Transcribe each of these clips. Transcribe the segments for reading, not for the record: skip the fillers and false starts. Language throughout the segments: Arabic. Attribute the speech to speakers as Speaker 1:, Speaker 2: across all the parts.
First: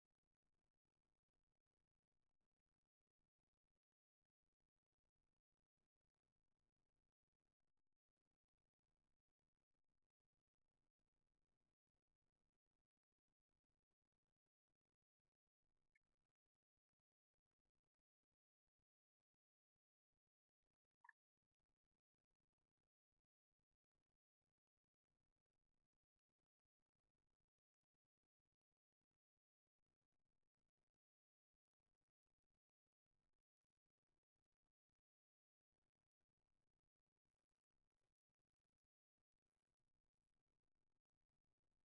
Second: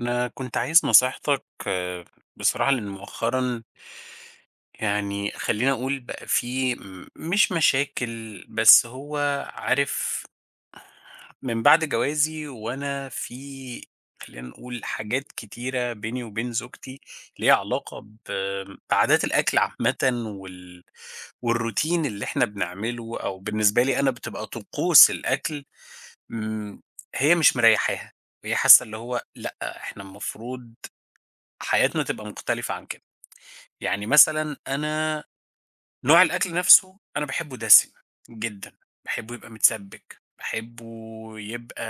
Speaker 1: أنا كنت عايز نصيحتك آه، بصراحة لأن مؤخرا يعني خليني أقول بقى في مش مشاكل بس هو عارف. من بعد جوازي وأنا في، خلينا نقول، حاجات كتيرة بيني وبين زوجتي ليها علاقة بعادات الأكل عامة وال... والروتين اللي احنا بنعمله، أو بالنسبة لي أنا بتبقى طقوس الأكل. م، هي مش مريحاها، وهي حاسة اللي هو لأ، احنا المفروض حياتنا تبقى مختلفة عن كده. يعني مثلًا أنا، نوع الأكل نفسه أنا باحبه دسم جدًا، باحبه يبقى متسبِّك، باحبه يبقى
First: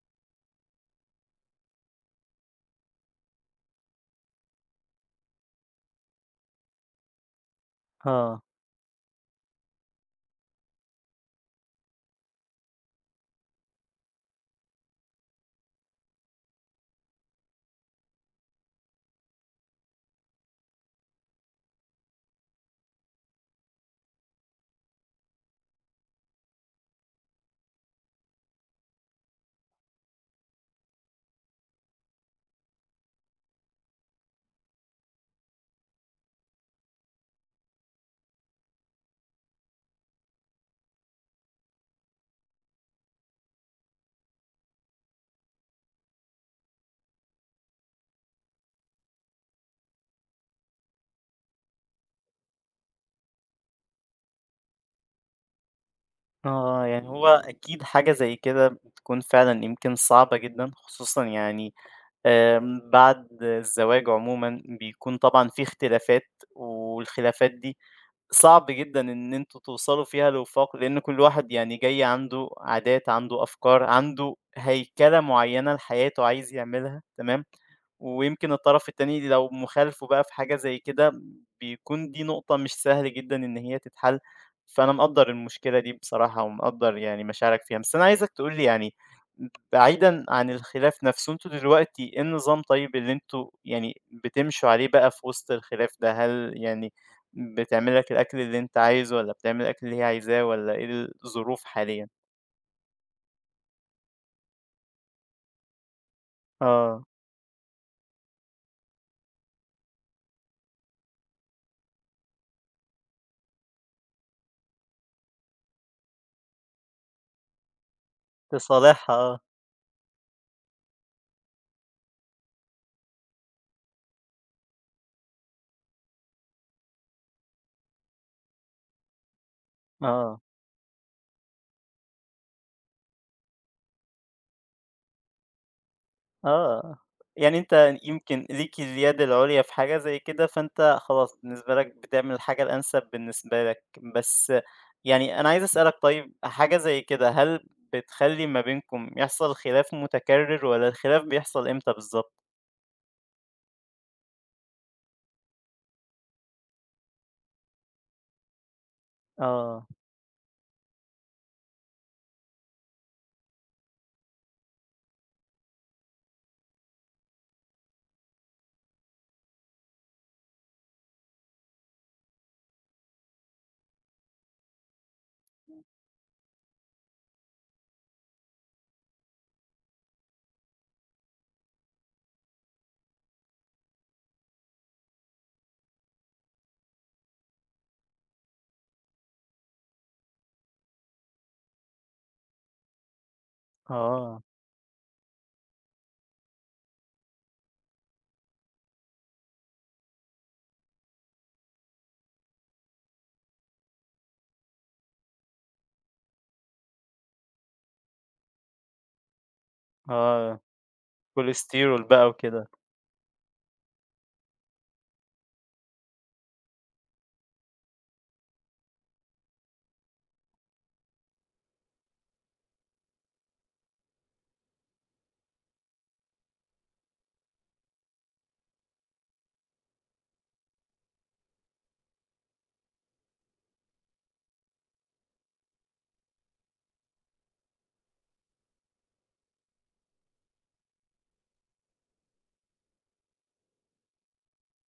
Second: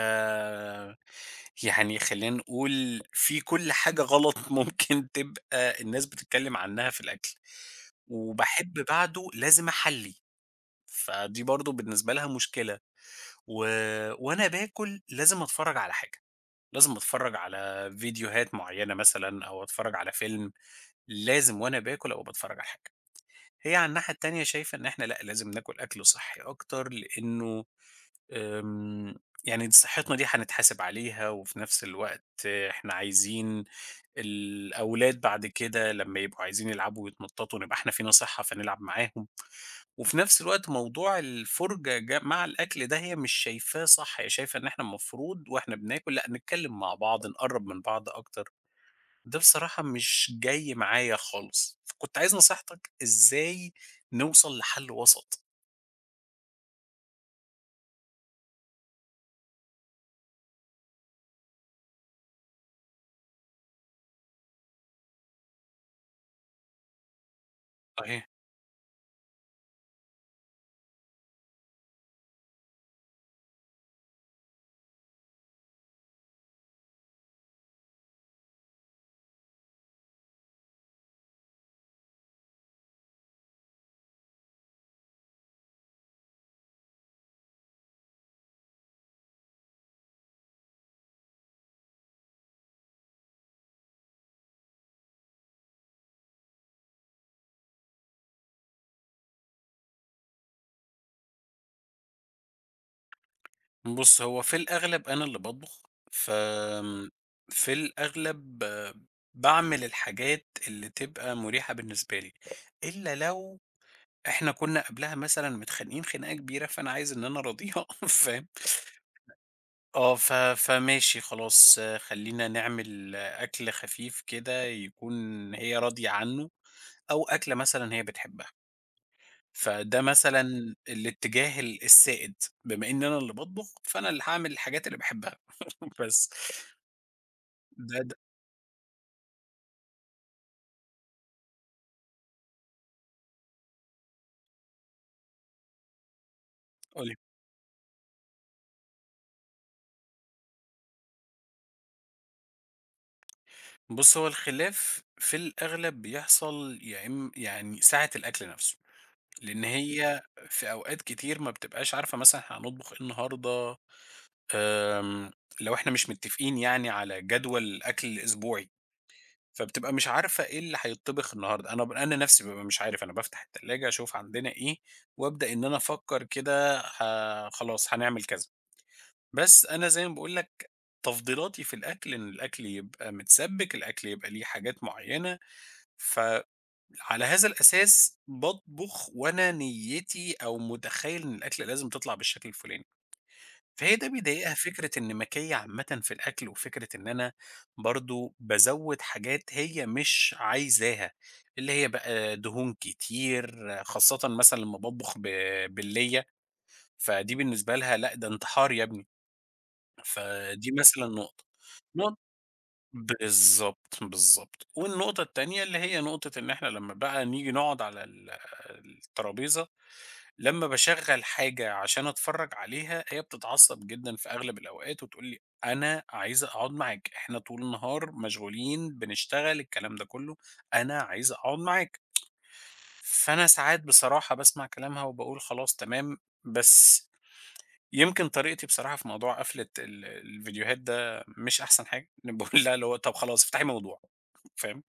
Speaker 1: يعني خلّينا نقول فيه كل حاجة غلط ممكن تبقى الناس بتتكلم عنها في الأكل.
Speaker 2: آه،
Speaker 1: وباحب بعده لازم أحلّي، فدي برضه بالنسبة لها مشكلة. و وأنا باكل لازم أتفرّج على حاجة، لازم أتفرّج على فيديوهات معيّنة مثلًا أو أتفرّج على فيلم. لازم وأنا باكل أبقى باتفرّج على حاجة. هي على الناحية التانية شايفة إن إحنا لأ، لازم ناكل أكل صحّي أكتر لإنه آمم، يعني دي صحتنا دي هنتحاسب عليها، وفي نفس الوقت إحنا عايزين الأولاد بعد كده لمّا يبقوا عايزين يلعبوا ويتنططوا نبقى إحنا فينا صحّة فنلعب معاهم. وفي نفس الوقت موضوع الفُرجة مع الأكل ده هي مش شايفاه صح، هي شايفة إن إحنا المفروض وإحنا بناكل لأ، نتكلّم مع بعض، نقرّب من بعض أكتر. ده بصراحة مش جاي معايا خالص، فكنت عايز نصيحتك إزاي نوصل لحل وسط؟
Speaker 2: يعني هو أكيد حاجة زي كده بتكون فعلًا يمكن صعبة جدًا، خصوصًا يعني بعد الزواج عمومًا بيكون طبعًا في اختلافات، والخلافات دي
Speaker 1: أهي،
Speaker 2: صعب جدًا إن أنتم توصلوا فيها لوفاق، لإن كل واحد يعني جاي عنده عادات، عنده أفكار، عنده هيكلة معيّنة لحياته عايز يعملها تمام، ويمكن الطرف التاني لو مخالفه بقى في حاجة زي كده بيكون دي نقطة مش سهل جدًا إن هي تتحل، فأنا مقدّر المشكلة دي بصراحة ومقدّر يعني مشاعرك فيها، بس أنا عايزك تقول لي يعني بعيدًا عن الخلاف نفسه، أنتم دلوقتي إيه النظام طيب اللي أنتم يعني بتمشوا عليه بقى في وسط الخلاف ده؟ هل يعني بتعمل لك الأكل اللي أنت عايزه والّا بتعمل الأكل اللي هي عايزاه والّا إيه الظروف حاليًا؟
Speaker 1: بُص هو في الأغلب أنا اللي باطبخ،
Speaker 2: آه،
Speaker 1: فآمم، في الأغلب باعمل الحاجات اللي تبقى مريحة بالنسبة لي، إلا لو إحنا كنا قبلها مثلًا متخانقين خناقة كبيرة، فأنا عايز إن أنا أراضيها فاهم؟
Speaker 2: لصالحها آه،
Speaker 1: آه، فماشي خلاص، آه، خلّينا نعمل، آه، أكل خفيف كده يكون هي راضية عنه. أو أكلة مثلًا هي بتحبها، فده
Speaker 2: آه،
Speaker 1: مثلًا الاتجاه السائد، بما إن أنا اللي باطبخ فأنا اللي هاعمل الحاجات اللي باحبها بس
Speaker 2: آه، يعني أنت
Speaker 1: ده د
Speaker 2: يمكن ليك اليد العُليا في حاجة زي كده، فأنت خلاص بالنسبة لك بتعمل الحاجة الأنسب بالنسبة لك، بس يعني أنا عايز أسألك طيب حاجة زي
Speaker 1: قُل لي.
Speaker 2: كده هل بتخلّي ما بينكم يحصل خلاف متكرر والّا الخلاف بيحصل إمتى بالضبط؟
Speaker 1: بُص هو الخلاف في الأغلب بيحصل يا يعني ساعة الأكل نفسه، لإن
Speaker 2: آه،
Speaker 1: هي في أوقات كتير ما بتبقاش عارفة مثلًا إحنا هنطبخ إيه النهارده، آمم، لو إحنا مش متفقين يعني على جدول أكل أسبوعي. فبتبقى مش عارفة إيه اللي هيتطبخ النهارده، أنا نفسي بابقى مش عارف، أنا بافتح التلاجة أشوف عندنا إيه، وأبدأ إن أنا أفكّر كده، خلاص هنعمل كذا. بس أنا زي ما باقول لك، تفضيلاتي في الأكل إن الأكل يبقى متسبِّك، الأكل يبقى ليه حاجات معيّنة، فعلى هذا الأساس باطبخ وأنا نيّتي أو متخيّل إن الأكلة لازم تطلع بالشكل الفلاني. فهي ده
Speaker 2: آه،
Speaker 1: بيضايقها فكرة النمكية عامةً في الأكل، وفكرة إن أنا برضه بازوّد حاجات هي مش عايزاها، اللي هي بقى دهون كتير، خاصةً مثلًا لمّا باطبخ بالليّة، فدي بالنسبة لها لأ، ده انتحار يا ابني،
Speaker 2: آه،
Speaker 1: فدي مثلًا نقطة.
Speaker 2: كوليسترول
Speaker 1: نق
Speaker 2: بقى وكده.
Speaker 1: بالضبط، بالضبط. والنقطة التانية اللي هي نقطة إن إحنا لمّا بقى نيجي نقعد على الترابيزة، لمّا باشغّل حاجة عشان أتفرّج عليها، هي بتتعصّب جدًا في أغلب الأوقات وتقول لي: "أنا عايزة أقعد معاك، إحنا طول النهار مشغولين بنشتغل الكلام ده كلّه، أنا عايزة أقعد معاك." فأنا ساعات بصراحة باسمع كلامها وباقول خلاص تمام، بس يمكن طريقتي بصراحة في موضوع قفلة الفيديوهات ده مش أحسن حاجة، أنا باقول لها اللي هو طَب خلاص افتحي موضوع، فاهم؟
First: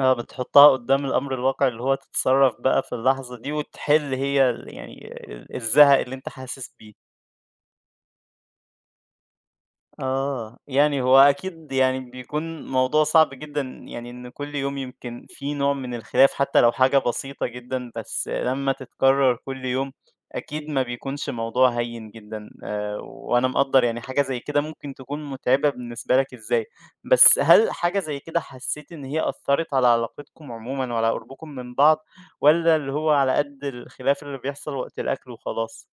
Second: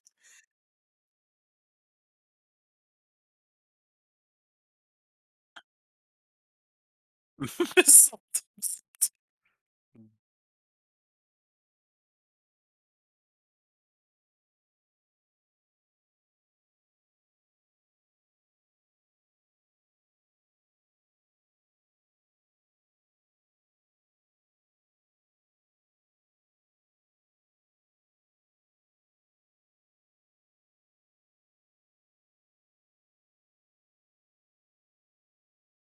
Speaker 2: آه، بتحطها قدّام الأمر الواقع، اللي هو تتصرّف بقى في اللحظة دي وتحل هي ال يعني ال الزهق اللي أنت حاسس بيه.
Speaker 1: بالضبط، بالضبط.
Speaker 2: آه، يعني هو أكيد يعني بيكون موضوع صعب جدًا، يعني إن كل يوم يمكن في نوع من الخلاف حتى لو حاجة بسيطة جدًا، بس لمّا تتكرر كل يوم أكيد ما بيكونش موضوع هين جدًا، وأنا مقدّر يعني حاجة زي كده ممكن تكون متعبة بالنسبة لك إزاي، بس هل حاجة زي كده حسيت إن هي أثّرت على علاقتكم عمومًا وعلى قربكم من بعض، والّا اللي هو على قد الخلاف اللي بيحصل وقت الأكل وخلاص؟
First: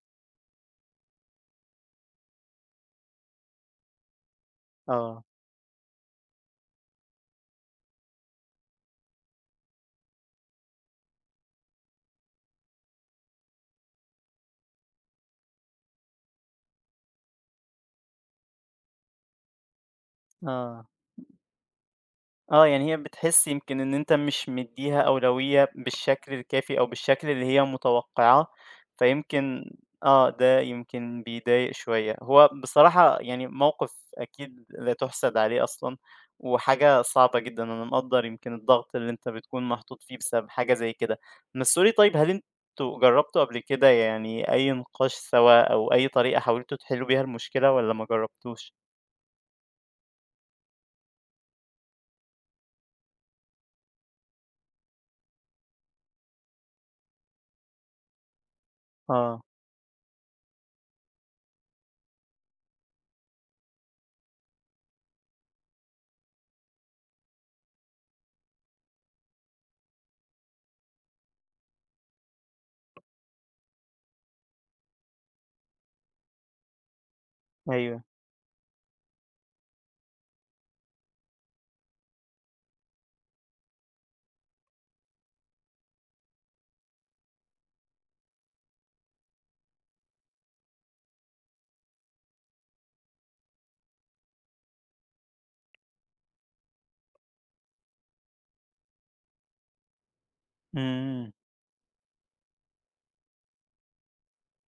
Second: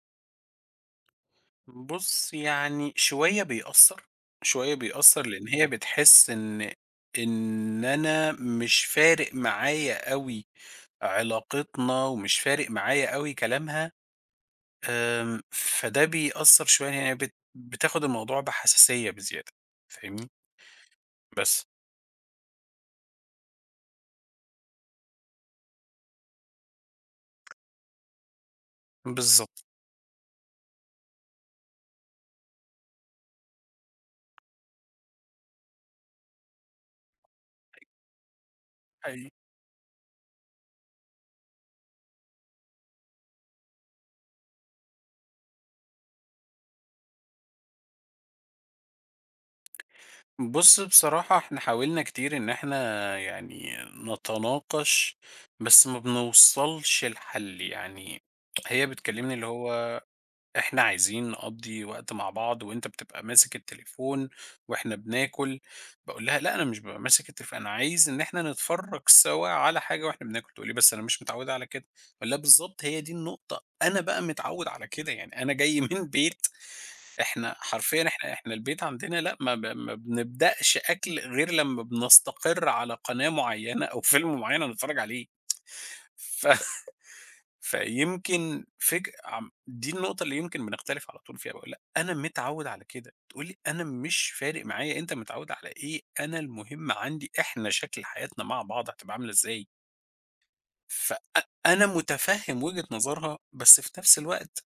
Speaker 1: بُص، يعني شوية بيأثّر، شوية
Speaker 2: آه،
Speaker 1: بيأثّر لإن هي بتحس إن أنا مش فارق معايا أوي علاقتنا ومش فارق معايا أوي كلامها، آمم، فده بيأثّر شوية إن هي بتاخد الموضوع بحساسية بزيادة، فاهمني؟
Speaker 2: آه.
Speaker 1: بس.
Speaker 2: آه، يعني هي بتحس يمكن إن أنت مش مدّيها أولوية بالشكل الكافي أو بالشكل اللي هي متوقعاه،
Speaker 1: بالضبط،
Speaker 2: فيمكن آه، ده يمكن بيضايق شوية. هو بصراحة يعني موقف أكيد لا تُحسَد عليه أصلًا، وحاجة صعبة جدًا، أنا مقدّر يمكن الضغط اللي
Speaker 1: حقيقي.
Speaker 2: أنت بتكون محطوط فيه بسبب حاجة زي كده. بس قُل لي طيب هل أنتم جرّبتوا قبل كده يعني أي نقاش سوا أو أي طريقة حاولتوا تحلّوا بيها المشكلة والّا ما جرّبتوش؟
Speaker 1: بُص، بصراحة إحنا حاولنا كتير إن إحنا يعني نتناقش، بس ما بنوصلش لحل، يعني هي بتكلمني
Speaker 2: آه،
Speaker 1: اللي هو إحنا عايزين نقضّي وقت مع بعض وأنت بتبقى ماسك التليفون وإحنا بناكل. باقول لها: "لأ أنا مش بابقى ماسك التليفون، أنا عايز إن إحنا نتفرّج سوا على حاجة وإحنا بناكل." تقول لي: "بس أنا مش متعودة على كده." أقول لها: "بالضبط هي دي النقطة، أنا بقى متعود على كده، يعني أنا جاي من بيت، إحنا
Speaker 2: أيوه،
Speaker 1: حرفيًا إحنا البيت عندنا لأ، ما بنبدأش أكل غير لمّا بنستقر على قناة معيّنة أو فيلم معيّن هنتفرّج عليه." ف فيمكن فج عم دي النقطة اللي يمكن بنختلف على طول فيها، باقول لأ أنا متعوّد على كده، تقول لي أنا مش فارق معايا أنت متعوّد على إيه، أنا المهم عندي إحنا شكل حياتنا مع بعض هتبقى عاملة إزاي. فأ
Speaker 2: إمم.
Speaker 1: أنا مُتفهِّم وجهة نظرها، بس في نفس الوقت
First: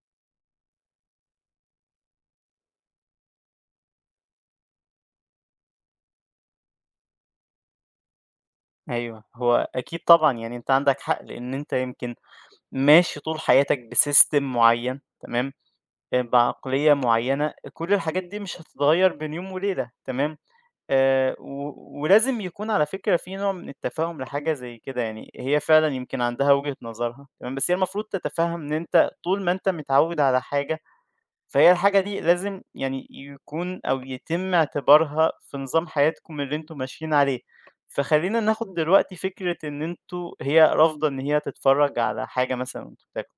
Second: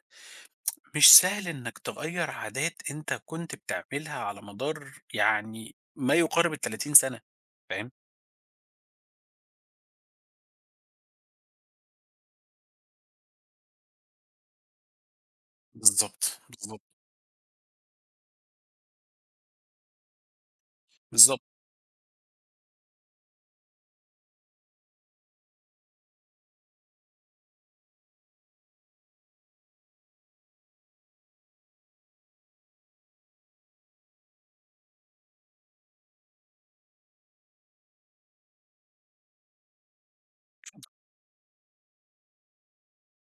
Speaker 1: مش سهل إنك تغيّر عادات أنت كنت بتعملها على مدار يعني ما يقارب ال30 سنة، فاهم؟
Speaker 2: أيوه، هو أكيد طبعًا، يعني أنت عندك حق، لإن أنت يمكن ماشي طول حياتك بsystem معيّن تمام،
Speaker 1: بالضبط، بالضبط،
Speaker 2: بعقلية معيّنة، كل الحاجات دي مش هتتغيّر بين يوم وليلة تمام،
Speaker 1: بالضبط.
Speaker 2: و ولازم يكون على فكرة في نوع من التفهُّم لحاجة زي كده، يعني هي فعلًا يمكن عندها وجهة نظرها تمام، بس هي المفروض تتفهّم إن أنت طول ما أنت متعوّد على حاجة فهي الحاجة دي لازم يعني يكون أو يتم اعتبارها في نظام حياتكم اللي انتوا ماشيين عليه. فخلينا ناخد دلوقتي فكرة ان انتوا هي رافضة ان هي تتفرج على حاجة مثلا وانتوا بتاكلوا،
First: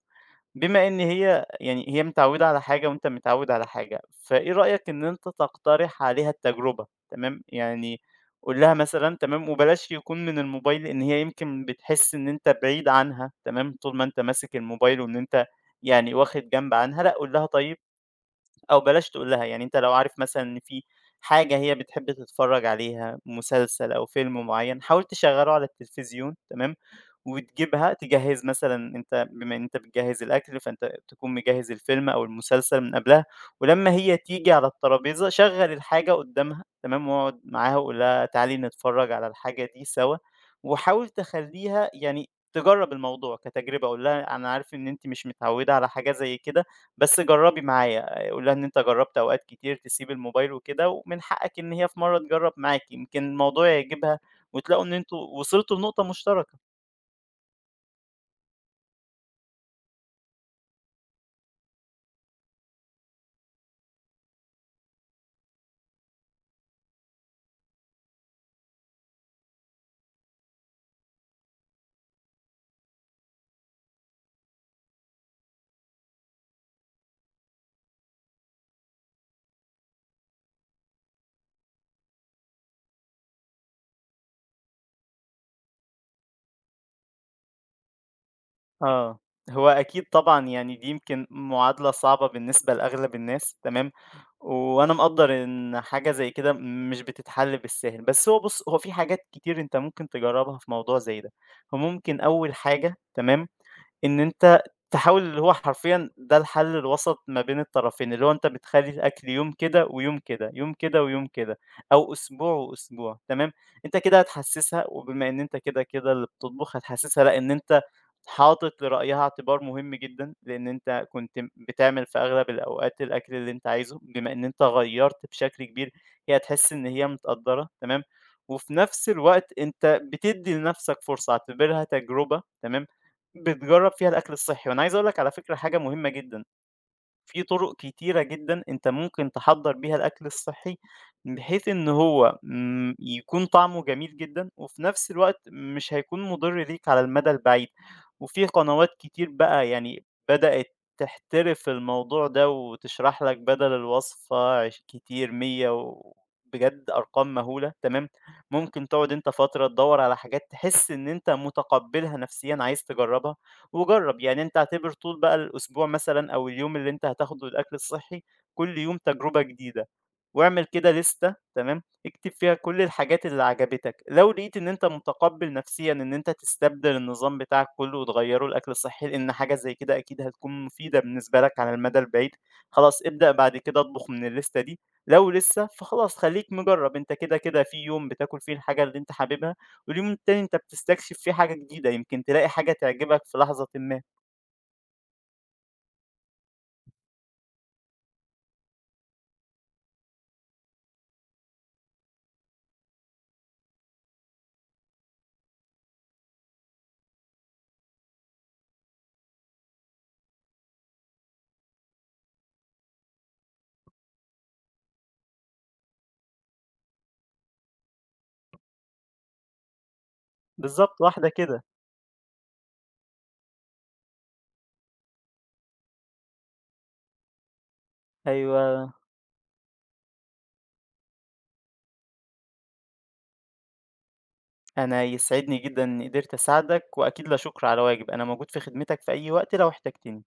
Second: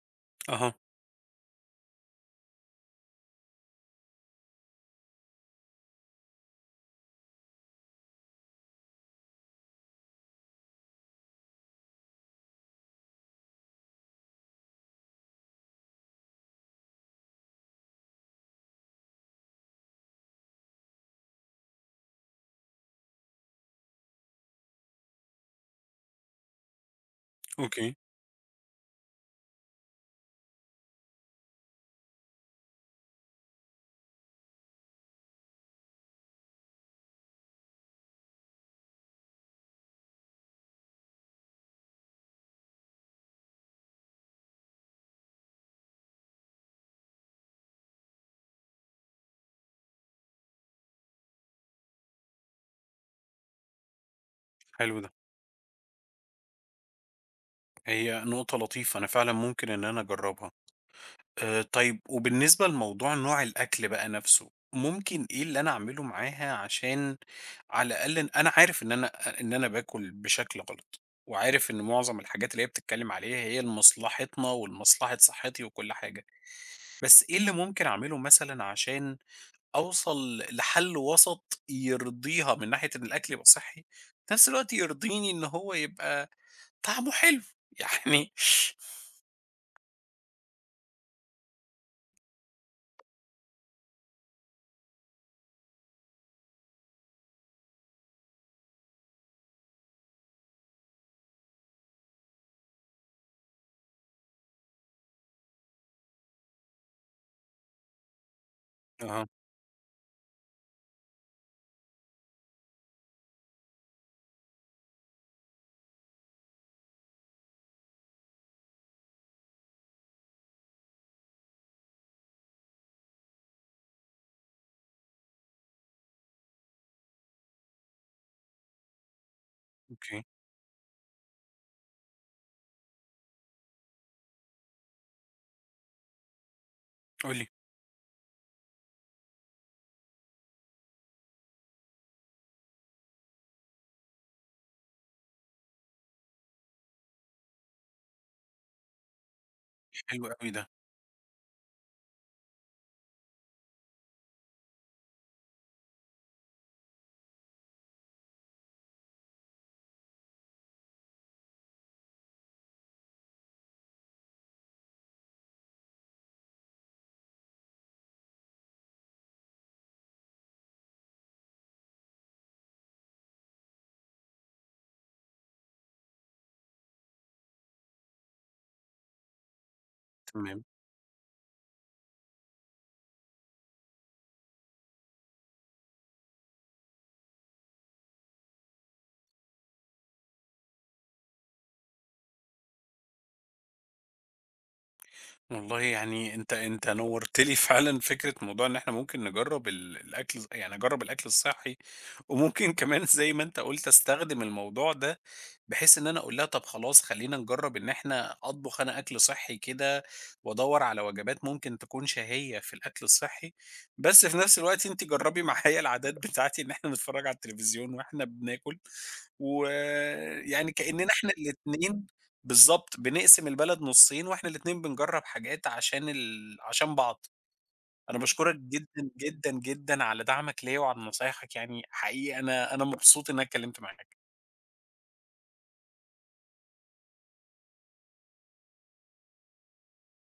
Speaker 1: أها،
Speaker 2: بما ان هي يعني هي متعودة على حاجة وانت متعود على حاجة، فايه رأيك ان انت تقترح عليها التجربة تمام؟ يعني قول لها مثلا تمام وبلاش يكون من الموبايل، لان هي يمكن بتحس ان انت بعيد عنها تمام طول ما انت ماسك الموبايل، وان انت يعني واخد جنب عنها. لا قول لها طيب، أو بلاش تقول لها، يعني أنت لو عارف مثلًا إن في حاجة هي بتحب تتفرّج عليها، مسلسل أو فيلم معيّن، حاول تشغّله على التلفزيون تمام، وتجيبها
Speaker 1: أوكي،
Speaker 2: تجهّز مثلًا، أنت بما إن أنت بتجهّز الأكل، فأنت تكون مجهّز الفيلم أو المسلسل من قبلها، ولمّا هي تيجي على الترابيزة شغّل الحاجة قدّامها تمام، واقعد معاها وقُل لها تعالي نتفرّج على الحاجة دي سوا، وحاول تخلّيها يعني تجرّب الموضوع كتجربة، قُل لها أنا عارف إن أنتِ مش متعوّدة على حاجة زي كده، بس جرّبي معايا. قُل لها إن أنت جرّبت أوقات كتير تسيب الموبايل وكده، ومن حقك إن هي في مرّة تجرّب معاك، يمكن الموضوع يعجبها وتلاقوا إن
Speaker 1: حلو ده،
Speaker 2: أنتم وصلتوا لنقطة مشتركة.
Speaker 1: هي نقطة لطيفة، أنا فعلًا ممكن إن أنا أجرّبها. طيب وبالنسبة لموضوع نوع الأكل بقى نَفْسه، ممكن إيه اللي أنا أعمله معاها عشان على الأقل إن أنا عارف إن أنا أ إن أنا باكُل بشكل غلط، وعارف إن معظم الحاجات اللي هي بتتكلّم عليها هي لمصلحتنا ولمصلحة صحّتي وكل حاجة، بس إيه اللي ممكن أعمله مثلًا عشان أوصل لحَل وسَط يرضيها من ناحية إن الأكل يبقى صحّي، في نَفْس الوقت يرضيني إن هو يبقى طعمه حلو يعني
Speaker 2: آه، هو أكيد طبعًا يعني دي يمكن معادلة صعبة بالنسبة لأغلب الناس، تمام، وأنا مقدّر إن حاجة زي كده مش بتتحل بالساهل، بس هو بُص، هو في حاجات كتير أنت ممكن تجرّبها في موضوع زي ده، فممكن أول حاجة تمام إن أنت تحاول اللي هو حرفيًا ده الحل الوسط ما بين الطرفين، اللي هو أنت بتخلّي
Speaker 1: آه،
Speaker 2: الأكل يوم كده ويوم كده، يوم كده ويوم كده، أو أسبوع وأسبوع، تمام، أنت كده هتحسّسها وبما إن أنت كده اللي بتطبخ هتحسّسها لأ إن أنت حاطط لرأيها اعتبار مهم جدًا، لإن أنت كنت بتعمل في أغلب الأوقات الأكل اللي أنت عايزه، بما إن أنت غيّرت بشكل كبير، هي هتحس إن هي متقدّرة، تمام، وفي نفس الوقت أنت
Speaker 1: أوكي،
Speaker 2: بتدّي لنفسك فرصة، اعتبرها تجربة، تمام، بتجرّب فيها الأكل الصحّي، وأنا عايز أقول لك على فكرة حاجة مهمة جدًا،
Speaker 1: قُل
Speaker 2: في
Speaker 1: لي،
Speaker 2: طرق كتيرة جدًا أنت ممكن تحضّر بيها الأكل الصحّي، بحيث إن هو يكون طعمه جميل جدًا، وفي نفس الوقت مش هيكون مُضِر ليك على المدى البعيد، وفي قنوات كتير بقى يعني
Speaker 1: حلو أوي ده،
Speaker 2: بدأت تحترف الموضوع ده، وتشرح لك بدل الوصفة عش كتير 100 و بجد أرقام مهولة، تمام، ممكن تقعد أنت فترة تدوّر على حاجات تحس إن أنت متقبّلها نفسيًا عايز تجرّبها. وجرّب، يعني أنت اعتبر طول بقى الأسبوع مثلًا أو اليوم اللي أنت هتاخده للأكل الصحّي كل يوم تجربة جديدة، واعمل كده لِستة تمام، اكتب فيها كل الحاجات اللي عجبتك، لو لقيت إن أنت متقبّل نفسيًا إن أنت تستبدل النظام بتاعك كلّه وتغيّره لأكل صحّي، لإن حاجة زي كده أكيد
Speaker 1: تمام.
Speaker 2: هتكون مفيدة بالنسبة لك على المدى البعيد، خلاص ابدأ بعد كده اطبخ من اللِستة دي، لو لسه فخلاص خلّيك مجرّب، أنت كده في يوم بتاكل فيه الحاجة اللي أنت حاببها واليوم التاني أنت بتستكشف فيه حاجة جديدة، يمكن تلاقي حاجة تعجبك في لحظةٍ ما.
Speaker 1: والله يعني أنت نوّرت لي فعلًا فكرة موضوع إن إحنا ممكن نجرّب الأكل يعني أجرّب الأكل الصحّي، وممكن كمان زي ما أنت قُلت أستخدم الموضوع ده، بحيث إن أنا أقول لها طب خلاص خلّينا نجرّب إن إحنا أطبخ أنا أكل صحّي كده، وأدوّر على وجبات ممكن تكون شهية في الأكل الصحّي، بس في نفس الوقت أنتِ جرّبي معايا العادات بتاعتي إن إحنا نتفرّج على التلفزيون وإحنا بناكل، ويعني
Speaker 2: بالضبط،
Speaker 1: كإننا إحنا
Speaker 2: واحدة كده.
Speaker 1: الاتنين بالضبط، بنقسم البلد نُصّين وإحنا الاتنين بنجرّب حاجات عشان عشان بعض. أنا باشكرك
Speaker 2: أيوه،
Speaker 1: جدًا، جدًا، جدًا على دعمك ليّا وعلى نصايحك يعني، حقيقي أنا مبسوط إن أنا اتكلمت معاك.
Speaker 2: أنا يسعدني جدًا إني قدرت أساعدك، وأكيد لا شكر على واجب، أنا موجود في خدمتك في أي وقت لو احتجتني.